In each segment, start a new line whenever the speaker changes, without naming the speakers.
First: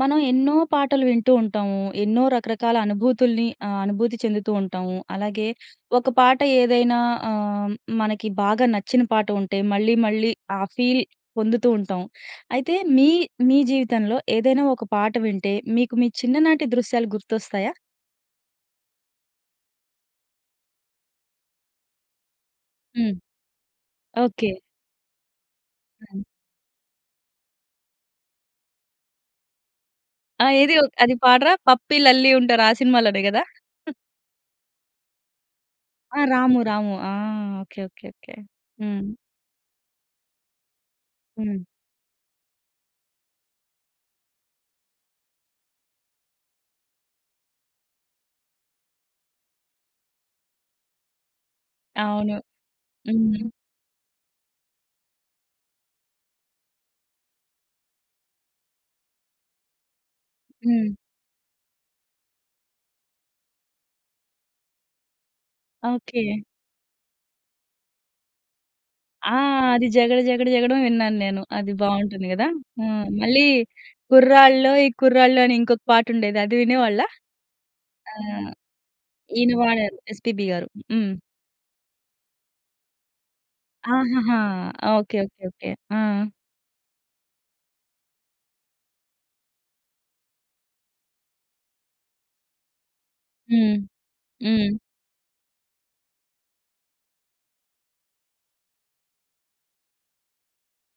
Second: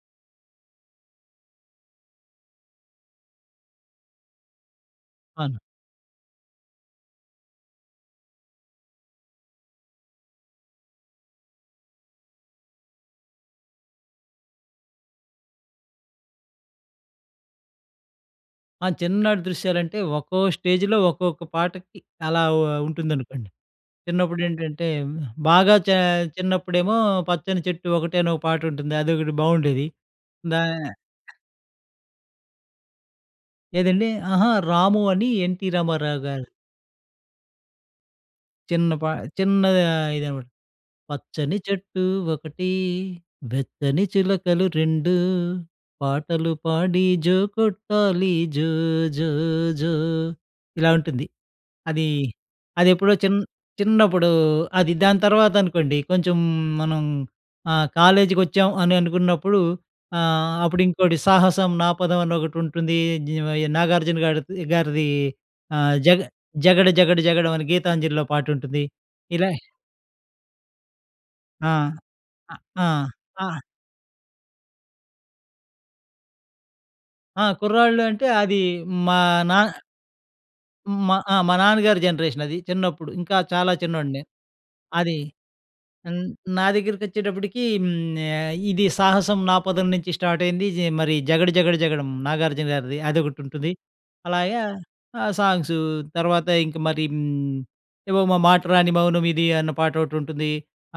మనం ఎన్నో పాటలు వింటూ ఉంటాము. ఎన్నో రకరకాల అనుభూతుల్ని ఆహ్, అనుభూతి చెందుతూ ఉంటాము. అలాగే,
అవును.
ఒక పాట ఏదైనా ఆహ్, హ్మ్ మనకి బాగా నచ్చిన పాట ఉంటే, మళ్ళీ మళ్ళీ ఆ ఫీల్ పొందుతూ ఉంటాం. అయితే, మీ, మీ జీవితంలో ఏదైనా ఒక పాట వింటే, మీకు మీ చిన్ననాటి దృశ్యాలు గుర్తొస్తాయా?
ఆ! చిన్ననాటి దృశ్యాలంటే ఒక్కో స్టేజ్‌లో ఒక్కొక్క పాటకి అలా ఓ
హ్మ్.
ఉంటుందనుకోండి.
ఓకే.
చిన్నప్పుడేంటంటే, హ్మ్, బాగా చే
హ్మ్.
చిన్నప్పుడేమో 'పచ్చని చెట్టు ఒకటే' అనొక పాటుంటుంది. అదొకటి బావుండేది.
ఆ!
దా
ఏదీ ఒ అది పాడరా? 'పప్పీ, లల్లి' ఉంటారు, ఆ సినిమాలోనే గదా?
ఏదండీ? అహా! రాము అని 'ఎన్‌ టి
ఆ!
రామారావు' గారు.
రాము, రాము ఆ! ఓకే. ఓకే. ఓకే.
చిన్న
హ్మ్.
పా చిన్నా ఇదనమాట. పచ్చని
హ్మ్.
చెట్టు ఒకటి, వెచ్చని చిలకలు రెండూ, పాటలు పాడి జో కొట్టాలి జో జో జో ఇలా ఉంటుంది. అదీ
అవును.
అదెప్పుడో చిన్
హ్మ్.
చిన్నప్పుడూ అది. దాని తర్వాతనుకోండి, కొంచుం మనం ఆహ్, కాలేజికొచ్చాం అని అనుకున్నప్పుడు ఆహ్,
హ్మ్.
అప్పుడింకోటి 'సాహసం నాపదం' అనొకటుంటుందీ. నీవయి 'నాగార్జున' గాడిద్ గారిదీ, ఆహ్, జగ
ఓకే.
'జగడ జగడ జగడం' అని 'గీతాంజలి'లో పాటుంటుంది.
ఆ!
ఇలా
అది 'జగడ జగడ జగడమే' విన్నాను నేను.
ఆ!
అది బావుంటుంది గదా?
ఆ! ఆ!
హ్మ్. మళ్ళీ
ఆ!
'కుర్రాళ్ళలోయ్ కుర్రాళ్ళు' అని ఇంకొక పాటుండేది, అది వినేవాళ్ళా?
ఆ! 'కుర్రాళ్ళు'
ఆ!
అంటే, అదీ మా
ఈయన
నా
పాడారు, 'ఎస్.పి.బి.' గారు.
మ
హ్మ్.
ఆ! మా నాన్నగారి జనరేషనది చిన్నప్పుడు. ఇంకా చాలా చిన్నోడిని.
ఆహహా!
అదీ.
ఓకే. ఓకే. ఓకే. ఆ!
న్ నా దగ్గరికొచ్చేటప్పుటికీ హ్మ్, ఆహ్, ఇది 'సాహసం నా పదం' నుంచి స్టార్టయింది. జె మరి 'జగడ జగడ జగడం,' 'నాగార్జున' గారిది, అదొకటుంటది.
హ్మ్.
అలాగే
హ్మ్.
ఆహ్, సాంగ్స్ తర్వాత ఇంక మరి హ్మ్, ఏవో 'మ మాట రాని మౌనమిది' అన్న పాటోటుంటుంది.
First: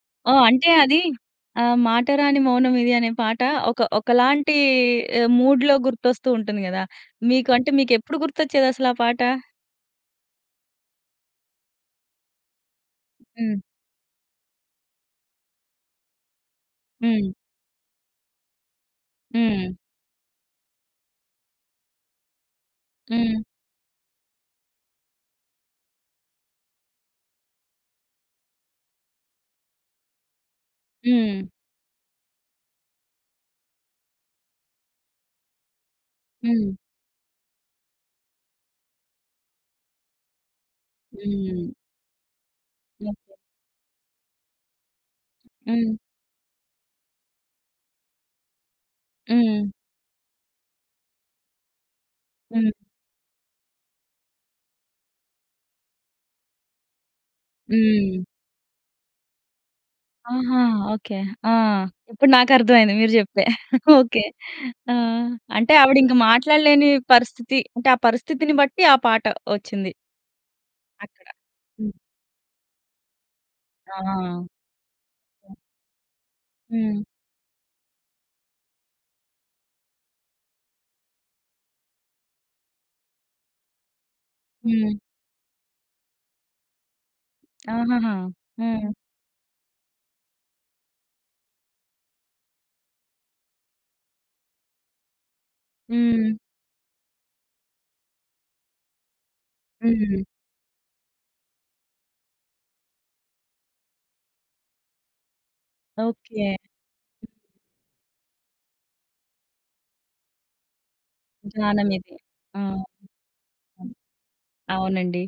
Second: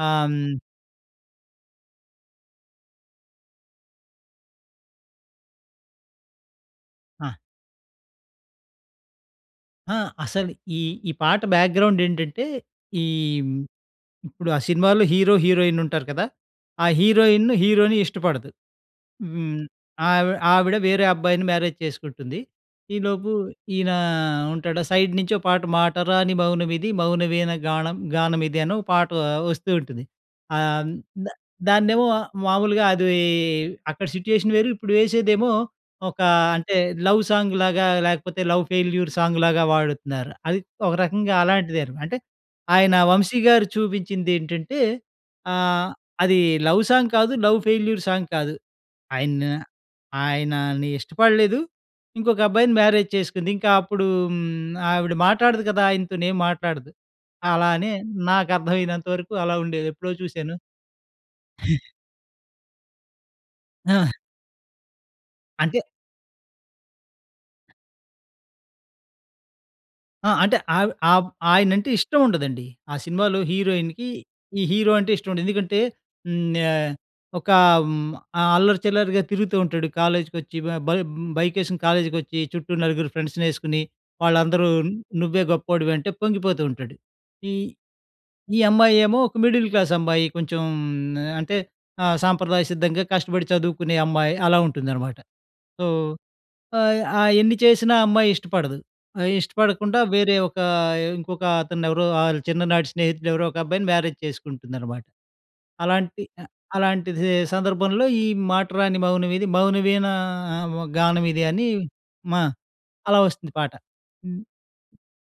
ఆహ్,
ఓహ్!
హ్మ్
అంటే అదీ ఆహ్, 'మాటరాని మౌనమిది' అనే పాట ఒక ఒకలాంటీ ఆహ్, మూడ్‌లో గుర్తొస్తూ ఉంటుంది గదా!
ఆ!
మీకు అంటే, మీకెప్పుడు గుర్తొచ్చేదసలా పాట?
ఆ! అసలు ఈ, ఈ పాట బ్యాక్‌గ్రౌండ్ ఏంటంటే, ఈ
హ్మ్.
ఇప్పుడు ఆ సినిమాలో హీరో, హీరోయిన్ ఉంటారు కదా, ఆ
హ్మ్.
హీరోయిన్ హీరోని ఇష్టపడదు. హ్మ్,
హ్మ్.
ఆవి ఆవిడ వేరే అబ్బాయిని మ్యారేజ్ చేసుకుంటుంది. ఈలోపు
హ్మ్.
ఈయన ఉంటాడా, సైడ్ నుంచి ఒక పాట 'మాట రాని మౌనమిది మౌనవీణ గాణం గానమిది' అనో పాట వస్తూ ఉంటుంది. ఆహ్, ద
హ్మ్.
దాన్నేమో మామూలుగా అది అక్కడ సిట్యుయేషన్ వేరు ఇప్పుడు వేసేదేమో ఒక
హ్మ్.
అంటే లవ్ సాంగ్ లాగా లేకపోతే లవ్ ఫెయిల్యూర్ సాంగ్ లాగా వాడుతున్నారు. అది ఒక రకంగా
హ్మ్.
అలాంటిదేన. అంటే, ఆయన
ఓకె.
'వంశీ' గారు చూపించిందేంటంటే, ఆహ్,
హ్మ్.
అది లవ్ సాంగ్ కాదు లవ్ ఫెయిల్యూర్ సాంగ్ కాదు ఆయన
హ్మ్.
ఆయనని ఇష్టపడలేదు ఇంకొక
హ్మ్.
అబ్బాయిని మ్యారేజ్ చేసుకుంది. ఇంక అప్పుడు హ్మ్, ఆవిడ మాట్లాడదు కదా, ఆయనతో ఏం మాట్లాడదు. అలా అని
హ్మ్.
నాకు అర్థమయినంత వరకు అలావుండేది ఎప్పుడో చూశాను.
ఆహా! ఓకే, ఆ! ఇప్పుడు నాకు అర్థమయింది మీరు చెప్తే.
ఆ!
ఓకే, ఆ! అంటే
అంటే
ఆవిడింక మాట్లాడలేని పరిస్థితి, అంటే ఆ పరిస్థితిని బట్టి ఆ పాట వచ్చింది.
ఆహ్, అంటే ఆవ్ ఆ
అక్కడ,
ఆయన అంటే
హ్మ్.
ఇష్టం ఉండదండి. ఆ సినిమాలో హీరోయిన్‌కి,
ఆహా!
ఈ హీరో అంటే ఇష్టం ఉండదు. ఎందుకంటే హ్మ్, ఆహ్,
హ్మ్.
ఒకా హ్మ్, ఆహ్, అల్లరి చిల్లరిగా తిరుగుతూ ఉంటాడు. కాలేజ్‌కొచ్చి బ బ బైక్ ఏసుకొని కాలేజీకొచ్చి చుట్టూ 4 ఫ్రెండ్స్‌నేసుకొని, వాళ్ళందరూ
హ్మ్.
నువ్వే గొప్పోడివి అంటే, పొంగిపోతూ ఉంటాడు. ఈ,
ఆహాహా!
ఈ
హ్మ్.
అమ్మాయి ఏమో ఒక మిడిల్ క్లాస్ అమ్మాయి. కొంచెం ఆహ్, అంటే ఆహ్, సాంప్రదాయ సిద్ధంగా కష్టపడి చదువుకునే అమ్మాయి. అలా ఉంటుందనమాట. సో,
హ్మ్.
ఆహ్, ఆహ్, ఎన్ని ఆహ్, చేసినా ఆ అమ్మాయి ఇష్టపడదు. ఆహ్, ఇష్టపడకుండా,
హ్మ్.
వేరే ఒక ఇంకొక అతను ఎవరో, ఆ చిన్ననాటి స్నేహితుడు ఎవరో ఒక అబ్బాయిని మ్యారేజ్ చేసుకుంటుందనమాట. అలాంటి
ఓకె!
ఆహ్, అలాంటి స్ సందర్భంలో ఈ 'మాట రాని మౌనమిది మౌనవీణ ఆహ్, గానమిది' అని
జ్ఞానం ఇది.
మా
ఆహ్.
అలా వస్తుంది పాట. హ్మ్.
అవునండి.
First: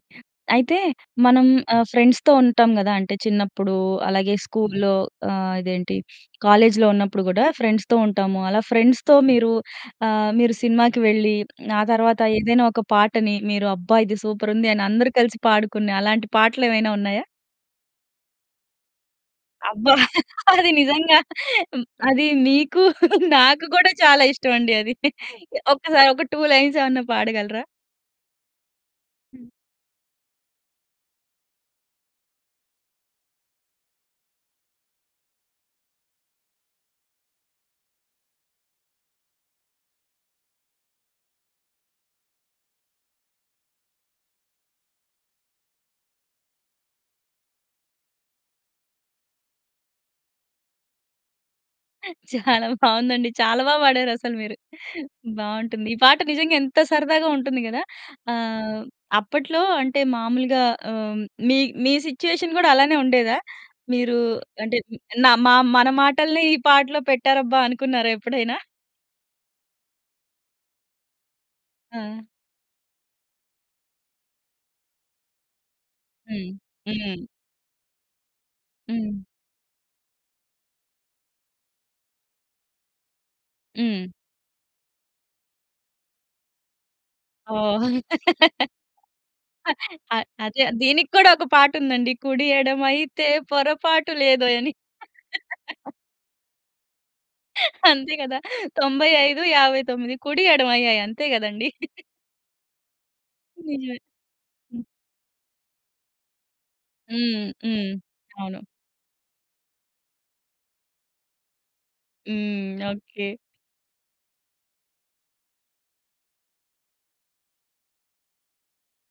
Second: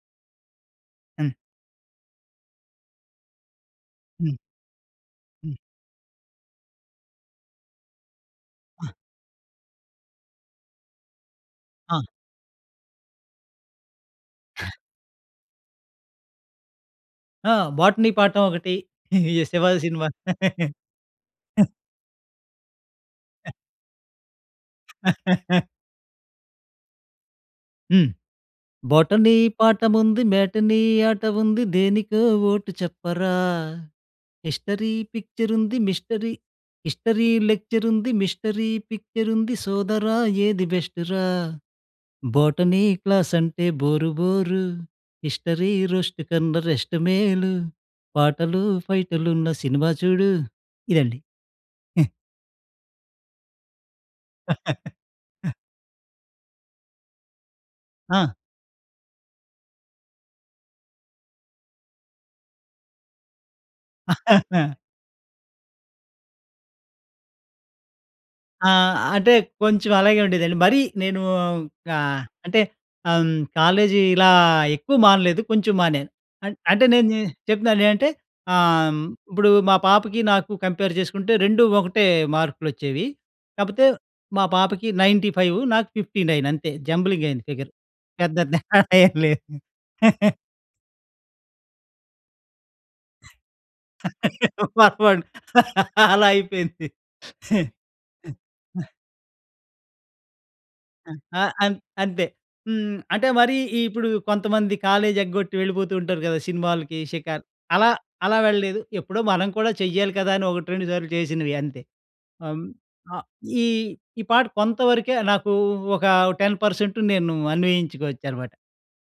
అయితే
హ్మ్.
మనం ఆహ్, ఫ్రెండ్స్‌తో ఉంటాం గదా. అంటే చిన్నప్పుడు, అలాగే
హ్మ్.
స్కూల్‍లో, ఆహ్
హ్మ్.
,ఇదేంటి కాలేజ్‌లో ఉన్నప్పుడు గూడా, ఫ్రెండ్స్‌తో ఉంటాము. అలా
ఆ!
ఫ్రెండ్స్‌తో మీరు ఆహ్, మీరు సినిమాకి వెళ్ళి, ఆ
ఆ!
తర్వాత ఏదైనా ఒక పాటని మీరు అబ్బా! ఇది సూపర్ ఉంది, అని అందరూ కలిసి పాడుకునే అలాంటి పాటలు ఏవైనా ఉన్నాయా?
ఆహ్, 'బోటనీ పాఠం' ఒకటి ఈ శివాజీ
అబ్బా!
సినిమా.
అది నిజంగా అది నీకు నాకు గూడా చాలా ఇష్టం అండి అది. ఒకసారి ఒక టూ లైన్స్ ఏమన్నా పాడగలరా?
హ్మ్ బోటనీ
హ్మ్.
పాఠముంది మేటనీ ఆట ఉంది దేనికో ఓటు చెప్పరా, హిస్టరీ పిక్చర్ ఉంది మిస్టరీ హిస్టరీ లెక్చర్ ఉంది మిస్టరీ పిక్చర్ ఉంది సోదరా ఏది బెస్టు రా, బోటనీ క్లాస్ అంటే బోరు బోరు, హిస్టరీ రోస్ట్ కన్న రెస్ట్ మేలు, పాటలు ఫైటులున్న సినిమా చూడు. ఇదండి హ్మ్.
చాలా బావుందండి. చాలా బా పాడారు అసలు మీరు. బావుంటుంది ఈ పాట నిజంగా ఎంత సరదాగా ఉంటుంది గదా.
ఆ!
ఆహ్, అప్పట్లో అంటే మామూలుగా ఆహ్, మీ, మీ సిచుయేషన్ గూడా అలానే ఉండేదా? మీరు అంటే నా మా మన మాటల్ని ఈ పాటలో పెట్టారబ్బా అనుకున్నారా ఎప్పుడైనా?
ఆహ్, అంటే కొంచెం అలాగే ఉండేదండి. మరీ నేనూ ఆహ్,
ఆ!
అంటే హ్మ్, కాలేజీ ఇలా ఎక్కువ మానలేదు. కొంచెం మానాను.
హ్మ్,
అం అంటే నేను
హ్మ్.
చెప్తున్నా నే అంటే ఆహ్, హ్మ్,
హ్మ్.
ఇప్పుడు మా పాపకి నాకు కంపేర్ చేసుకుంటే 2 ఒకటే మార్కులు వచ్చేవి. కాకపోతే
హ్మ్.
మా పాపకి 95 నాకు 59 అంతే జంబ్లింగ్ అయింది
ఓ
ఫిగర్ పెద్ద తేడా ఏం లేదు.
ఆ అదే దీనికి కూడా ఒక పాట ఉందండి. కుడియడమైతే పొరపాటు లేదోయ్ అని.
పొరపాటు అలా అయిపోయింది.
అంతే కదా 95, 59 కుడి ఎడమ అయ్యాయి అంతే
ఆహ్,
గదండీ.
అం అంతే. హ్మ్, అంటే మరి
నిజమే,
ఇప్పుడు కొంతమంది
హ్మ్.
కాలేజ్ ఎగ్గొట్టి వెళ్ళిపోతూ ఉంటారు గదా, సినిమాలకి, షికార్
హ్మ్,
అలా
హ్మ్.
అలా
అవును.
వెళ్ళలేదు. ఎప్పుడో మనం కూడా చెయ్యాలి గదా అని, ఒకట్రెండు సార్లు చేసినవి అంతే. హ్మ్,
హ్మ్,
ఆహ్,
ఓకె.
ఈ, ఈ పాట కొంతవరకే నాకు ఒక 10% నేను అన్వయించుకోవచ్చు అనమాట.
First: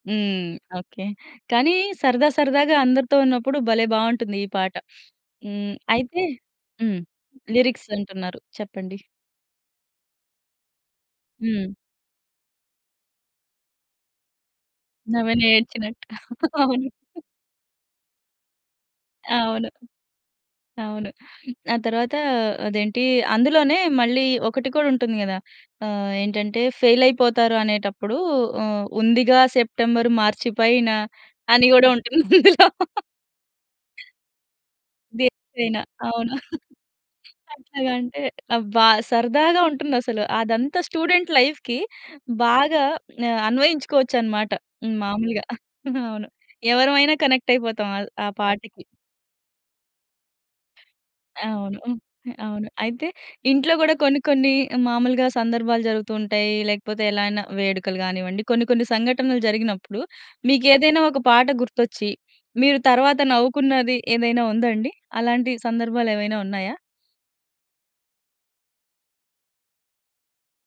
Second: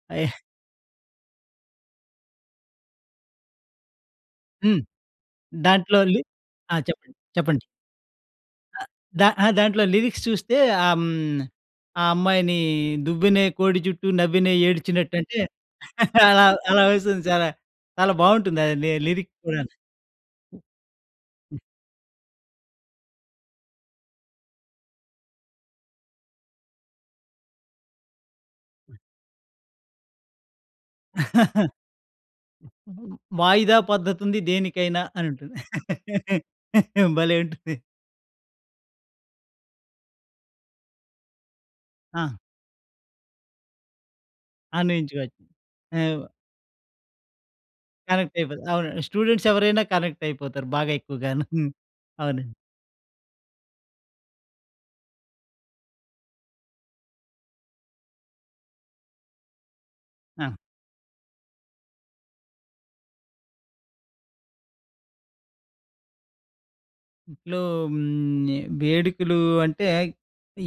హ్మ్, ఓకే. కానీ సరదా సరదాగా అందరితో ఉన్నప్పుడు భలే బావుంటుంది ఈ పాట.
హ్మ్,
హ్మ్,
దాంట్లో లి
అయితే
ఆ!
హ్మ్,
చెప్పండి, చెప్పండి.
లిరిక్స్ అంటున్నారు
అ
చెప్పండి.
దా అ దాంట్లో లిరిక్స్ చూస్తే ఆహ్, హ్మ్,
హ్మ్.
ఆ అమ్మాయిని "దువ్వెనే కోడి జుట్టు నవ్వేనే ఏడ్చినట్టు" అంటే
నవ్వేనే ఏడ్చినట్టు.
అలా, అలా
అవును.
వస్తుంది చాలా చాలా బావుంటుంది, అది లిరిక్స్ కూడాన.
అవును. అవును
హ్మ్.
ఆ తర్వాత, అదేంటి అందులోనే మళ్ళీ ఒకటి కూడా ఉంటుంది గదా. ఆహ్, ఏంటంటే ఫెయిలయిపోతారు అనేటప్పుడు ఆహ్, ఉందిగా సెప్టెంబర్ మార్చి పైన అని గూడా ఉంటుందందులో.
"వాయిదా పద్ధతుంది దేనికైనా" అని ఉంటుంది.
దేనికైనా అవును.
భలే ఉంటుంది.
అట్లాగంటే, అబ్బా! సరదాగా ఉంటుందసలు. అదంతా స్టూడెంట్ లైఫ్‌కి
ఆ!
బాగా ఆహ్, అన్వయించుకోవచ్చనమాట. హ్మ్
అన్వయించుకోవచ్చు.
మాములుగా
అవు
అవును. ఎవరమైనా కనెక్ట్ అయిపోతాం ఆహ్, ఆ
కనెక్ట్ అయిపోతుంది.
పాటకి.
అవును స్టూడెంట్స్ ఎవరైనా కనెక్ట్ అయిపోతారు బాగా ఎక్కువగాను, హ్మ్,
అవును, హ్మ్,
అవునండి.
అవును. అయితే, ఇంట్లో గూడా కొన్ని, కొన్ని మామూలుగా సందర్భాలు జరుగుతూ ఉంటాయి. లేకపోతే ఎలా అయినా వేడుకలు గానివ్వండి, కొన్ని, కొన్ని సంఘటనలు జరిగినప్పుడు,
అ!
మీకేదైనా ఒక పాట గుర్తొచ్చి మీరు తర్వాత నవ్వుకున్నది ఏదైనా ఉందా అండి? అలాంటి సందర్భాలేమైనా ఉన్నాయా?
ఇంట్లో హ్మ్, ఈ వేడుకలు అంటే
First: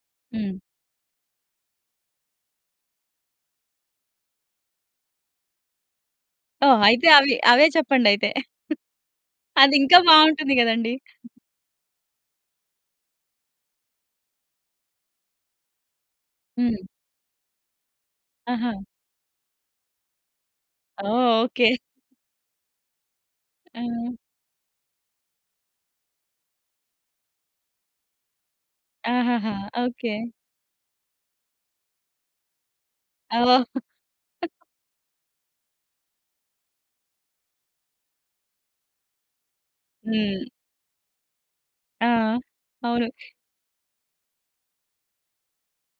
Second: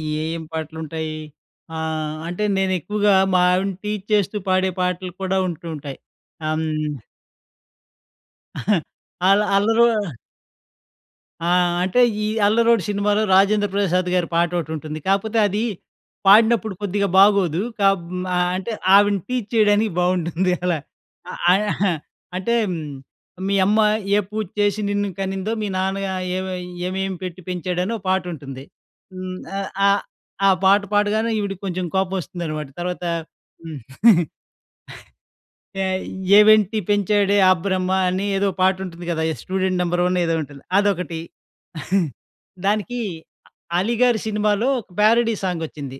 ఏ, ఏం
హ్మ్.
పాటలు ఉంటాయి. ఆహ్, అంటే నేను ఎక్కువగా మా ఆవిడని టీజ్ చేస్తూ పాడే పాటలు కూడా ఉంటూ ఉంటాయి. ఆహ్,
ఓహ్!
హ్మ్.
అయితే అవి అవే చెప్పండి అయితే.
అల్ల
అది
అల్లరో
ఇంకా బావుంటుంది గదండీ.
ఆహ్, అంటే, ఈ అల్లరోడు సినిమాలో రాజేంద్రప్రసాద్ గారి పాట ఒకటుంటుంది. కాకపోతే అది పాడినప్పుడు
హ్మ్.
కొద్దిగా బాగోదు. కా మ
ఆహా!
అంటే ఆవిడని టీజ్ చేయడానికి బావుంటుంది అలా.
ఓహ్!
ఆహ్,
ఓకె.
అంటే "మీ అమ్మ
ఆ!
ఏ పూజ చేసి నిన్ను కనిందో మీ నాన్న ఏమి ఏమేమి పెట్టి పెంచాడని" ఒక పాట ఉంటుంది. హ్మ్,
ఆహాహా!
ఆహ్, ఆహ్,
ఓకె.
ఆ పాట పాడగానే ఈవిడకి కొంచెం కోపం వస్తుందనమాట తర్వాత,
ఆవొ
హ్మ్. "ఏమెంట్టి పెంచాడే ఆ బ్రహ్మ" అని, ఏదో ఒక పాటుంటుంది గదా, ఈ 'స్టూడెంట్ నంబర్ వన్' ఏదో
హ్మ్.
ఉంటుంది. అదొకటి
ఆ!
దానికి
అవును.
అలీ గారి సినిమాలో, ఒక ప్యారడీ సాంగొచ్చింది.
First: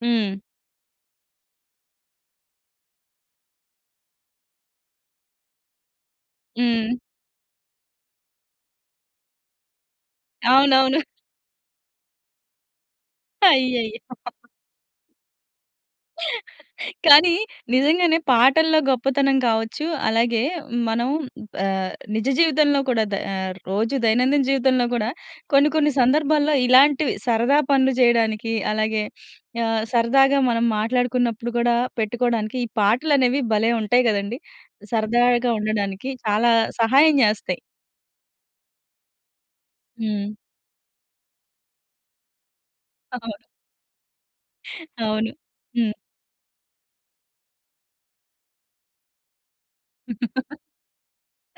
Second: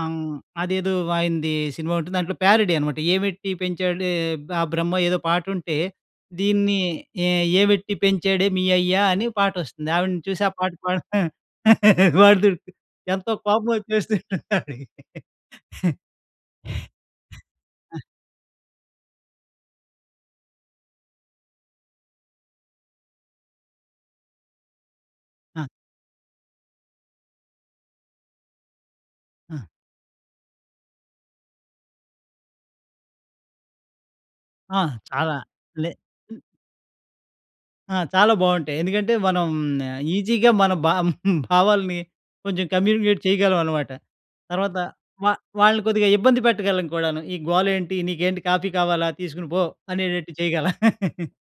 ఆహ్,
హ్మ్.
అదేదో ఆయనది సినిమా ఉంటుంది. దాంట్లో ప్యారడీ అనమాట "ఏమెట్టి పెంచాడే ఆ బ్రహ్మ' ఏదో పాట ఉంటే, దీన్ని
హ్మ్.
"ఏ ఏమెట్టి పెంచాడే మీ అయ్యా" అని పాటొస్తుంది ఆవిడని చూసి ఆ పాట
అవునవును.
పాడ్ వాడు ఎంతో కోపం
అయ్యయ్యో!
వచ్చేస్తుంది ఆవిడకి.
కానీ నిజంగానే పాటల్లో గొప్పతనం కావచ్చు. అలాగే మనం ఆహ్, నిజ జీవితంలో కూడా ద రోజు దైనందిన జీవితంలో గూడా
ఆ!
కొన్ని కొన్ని సందర్భాల్లో ఇలాంటివి, సరదా పనులు జేయడానికి, అలాగే
ఆ!
ఆహ్, సరదాగా మనం మాట్లాడుకున్నప్పుడు గూడా పెట్టుకోవడానికి ఈ పాటలు అనేవి భలే ఉంటాయి గదండీ.
ఆ! చాలా.
సరదాగా
లే
ఉండడానికి
హ్మ్.
చాలా సహాయం జేస్తాయి.
ఆ! చాలా బావుంటాయి. ఎందుకంటే మనం
హ్మ్.
ఈజీగా మన భా భావాల్ని కొంచెం కమ్యూనికేట్ చేయగలం అనమాట. తర్వాత
అవును.
వా వాళ్ళని
హ్మ్.
కొద్దిగా ఇబ్బంది పెట్టగలం కూడాను. "ఈ గోలేంటి? నీకేంటి కాఫీ కావాలా, తీసుకొని పో." అనేటట్టు చేయగలం.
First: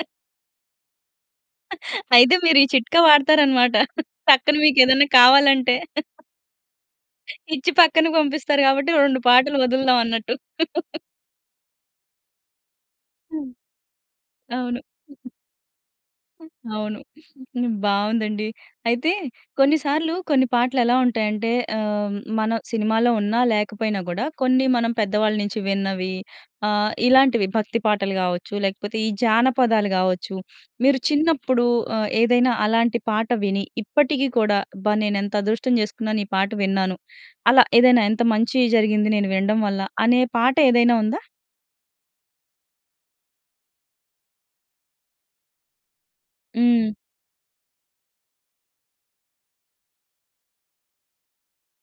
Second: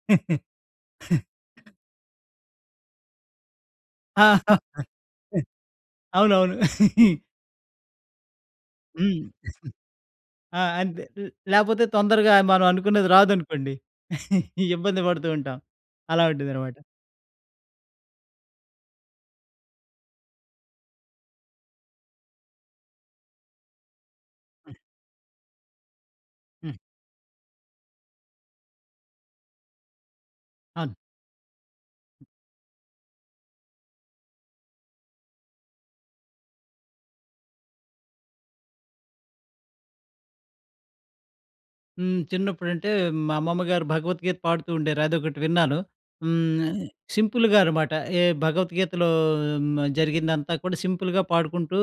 అయితే మీరీ చిట్కా వాడుతారన్నమాట.
ఆ!
టక్కన మీకెదైనా కావాలంటే.
అవునవును.
ఇచ్చి పక్కన పంపిస్తారు గాబట్టి,
హ్మ్.
2 పాటలు ఒదులుదాం అన్నట్టు.
ఆ! అంతే. ల్ లేపోతే తొందరగా మనం అనుకున్నది
హ్మ్.
రాదనుకోండి
అవును.
ఇబ్బంది పడుతూ ఉంటాం. అలా ఉంటుందనమాట.
అవును. బావుందండి. అయితే కొన్నిసార్లు కొన్ని పాటలు ఎలా ఉంటాయంటే ఆహ్, మన సినిమాలో ఉన్నా లేకపోయినా కూడా కొన్ని మనం పెద్దవాళ్ళ నుంచి విన్నవి
హ్మ్.
ఆహ్, ఇలాంటివి భక్తి పాటలు గావచ్చు, లేకపోతే ఈ జానపదాలు గావచ్చు,
అవును.
మీరు చిన్నప్పుడు ఆహ్, ఏదైనా అలాంటి పాట విని ఇప్పటికి కూడా "అబ్బా! నేను ఎంత అదృష్టం చేసుకున్నాను, ఈ పాట విన్నాను." అలా ఏదైనా, "ఎంత మంచి జరిగింది, నేను వినడం వల్ల!" అనే పాట ఏదైనా ఉందా?
హ్మ్. చిన్నప్పుడంటే మా అమ్మమ్మ గారు భగవత్ గీత పాడుతూ ఉండేవారు అదొకటి విన్నాను. హ్మ్.
హ్మ్.
సింపుల్‌గా అనమాట. ఏ భగవత్ గీతలో మ్ జరిగిందంతా కూడా సింపుల్‌గా పాడుకుంటూ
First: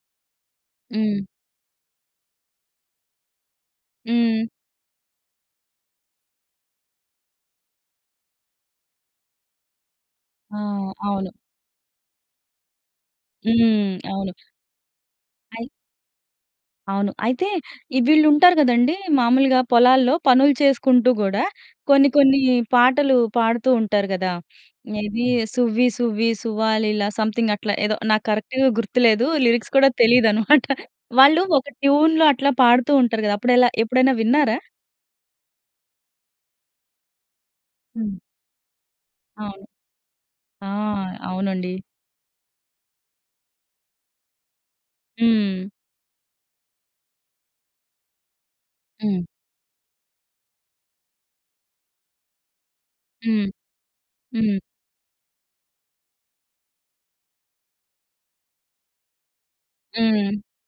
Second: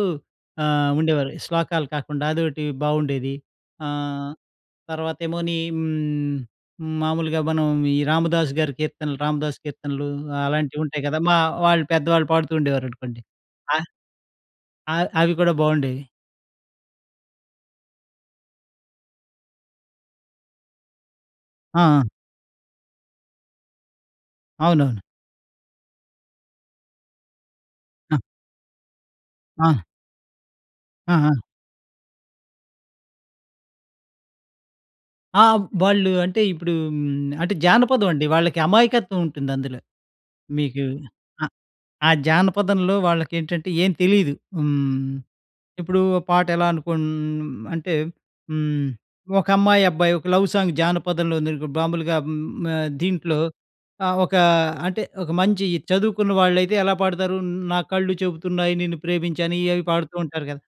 ఆహ్,
హ్మ్.
ఉండేవాళ్ళు. శ్లోకాలు కాకుండా అదొటి బాగుండేది. ఆహ్,
హ్మ్.
తర్వాత ఏమోని హ్మ్ మామూలుగా మనం ఈ రామదాసు గారి కీర్తనలు రామదాసు కీర్తనలు
ఆ!
అలాంటివి ఉంటాయి గదా!
అవును.
మా వాళ్ళు, పెద్దవాళ్ళు పాడుతూ ఉండేవారనుకోండి. ఆహ్
హ్మ్. అవును.
అవ్ అవి కూడా
అయి
బాగుండేవి.
అవును. అయితే, ఈ వీళ్ళుంటారు గదండీ, మాములుగా పొలాల్లో పనులు చేసుకుంటూ గూడా,
ఆ!
కొన్ని
ఆ!
కొన్నీ పాటలు పాడుతూ ఉంటారు గదా!
అవునవును.
ఇదీ 'సువ్వి సువ్వి సువ్వాలీల' సంథింగట్లా ఏదో,
ఆ!
నాకు కరక్ట్‌గా గుర్తులేదు. లిరిక్స్
ఆ!
కూడా తెలీదనమాట.
ఆహా!
వాళ్ళూ ఒక ట్యూన్‍లో అట్లా పాడుతూ ఉంటరు గదా! అప్పుడెలా? ఎప్పుడైనా విన్నారా?
ఆ! వాళ్ళు అంటే ఇప్పుడూ హ్మ్, అంటే
హ్మ్.
జానపదవండి. వాళ్ళకి
అవును.
అమాయకత్వవుంటుందందులో.
ఆ!
మీకూ ఆహ్,
అవునండి.
ఆ జానపదంలో వాళ్ళకేంటంటే, ఏం తెలీదు. హ్మ్.
హ్మ్.
ఇప్పుడూ ఓ పాటెలా అనుకోన్ అంటే, హ్మ్,
హ్మ్.
ఒక అమ్మాయబ్బాయి ఒక లవ్ సాంగ్ జానపదంలో ఉందానుకో, బాంబులుగా హ్మ్, ఆహ్, దీంట్లో
హ్మ్.
ఆహ్, ఒకా
హ్మ్.
అంటే, ఒక మంచీ చదువుకున్న వాళ్ళైతే, ఎలా పాడుతారు 'న్ నా కళ్ళు చెబుతున్నాయి నిన్ను ప్రేమించాను,' ఇయ్యవి పాడుతూ
హ్మ్.
ఉంటారు గదా!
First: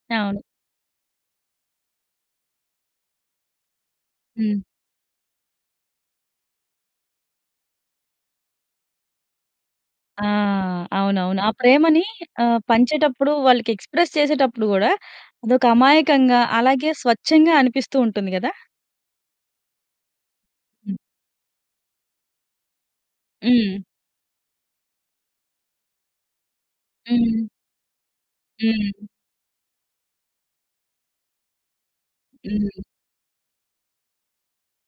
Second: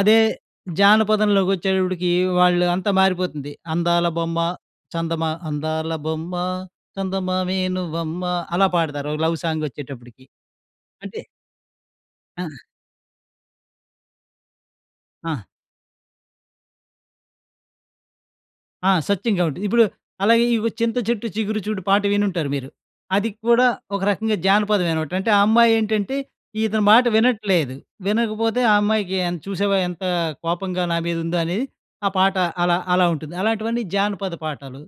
అదే
అవును.
జానపదంలోగొచ్చేటప్పుడికీ, వాళ్ళు అంతా మారిపోతుంది. 'అందాల బొమ్మ,
హ్మ్.
చందమా' అందాల బొమ్మ, చందమావే నువ్వమ్మా అలా పాడుతారు, ఓ లవ్ సాంగొచ్చేటప్పుటికి.
ఆ!
అంటే
అవునవును. ఆ ప్రేమనీ
ఆ!
ఆహ్, పంచేటప్పుడు, వాళ్ళకెక్స్‌ప్రెస్ చేసేటప్పుడు గూడా,
ఆ!
అదొక అమాయకంగా, అలాగే స్వచ్ఛంగా అనిపిస్తూ ఉంటుంది గదా?
ఆ! సత్యం గాబట్టి. ఇప్పుడు అలాగే, ఇవొ
హ్మ్.
'చింత చెట్టు చిగురు చూడు' పాట వినుంటారు మీరు. అది కూడా
హ్మ్.
ఒక రకంగా జానపదమేనమాట. అంటే, ఆ అమ్మాయేంటంటే, ఇతని మాట
హ్మ్.
వినట్లేదు, వినకపోతే, "ఆ
హ్మ్.
అమ్మాయికి ఎన్ చూశావా, ఎంతా కోపంగా, నా మీదుందో" అనేది ఆ పాట, అలా,
హ్మ్.
అలా ఉంటుంది. అలాంటివన్నీ జానపద పాటలు.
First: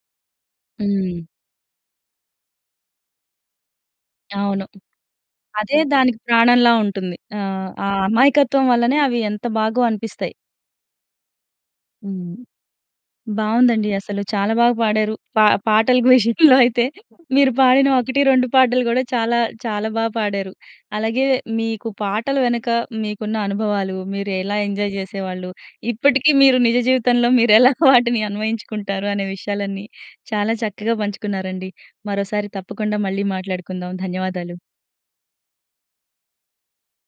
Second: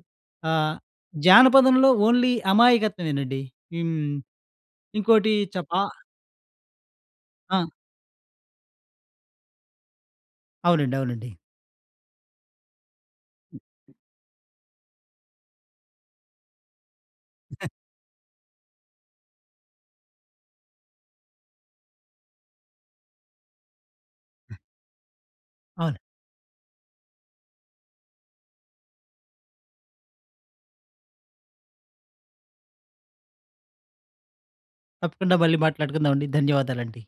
ఆహ్,
హ్మ్.
జానపదంలో ఓన్లీ అమాయకత్వమేనండి. హ్మ్.
అవును.
ఇంకోటీ చప్
అదే
ఆ!
దానికి ప్రాణంలా ఉంటుంది. ఆ!
ఆ!
ఆ అమాయకత్వం వల్లనే, అవి ఎంత బాగో అనిపిస్తాయి.
అవునండి, అవునండి.
హ్మ్. బావుందండి అసలు. చాలా బాగా పాడారు. పా పాటలకి విషయంలో అయితే, మీరు పాడిన 1, 2 పాటలు గూడా చాలా, చాలా బా పాడారు. అలాగే మీకు పాటల వెనక, మీకున్న అనుభవాలు, మీరు ఎలా ఎంజాయ్ జేసేవాళ్ళు,
అవును.
ఇప్పటికి మీరు నిజ జీవితంలో, మీరెలా వాటిని అన్వయించుకుంటారు అనే విషయాలన్నీ చాలా చక్కగా పంచుకున్నారండి. మరోసారి తప్పకుండా మళ్ళీ మాట్లాడుకుందాం. ధన్యవాదాలు.
తప్పకుండా మళ్ళీ మాట్లాడుకుందామండి. ధన్యవాదాలండి.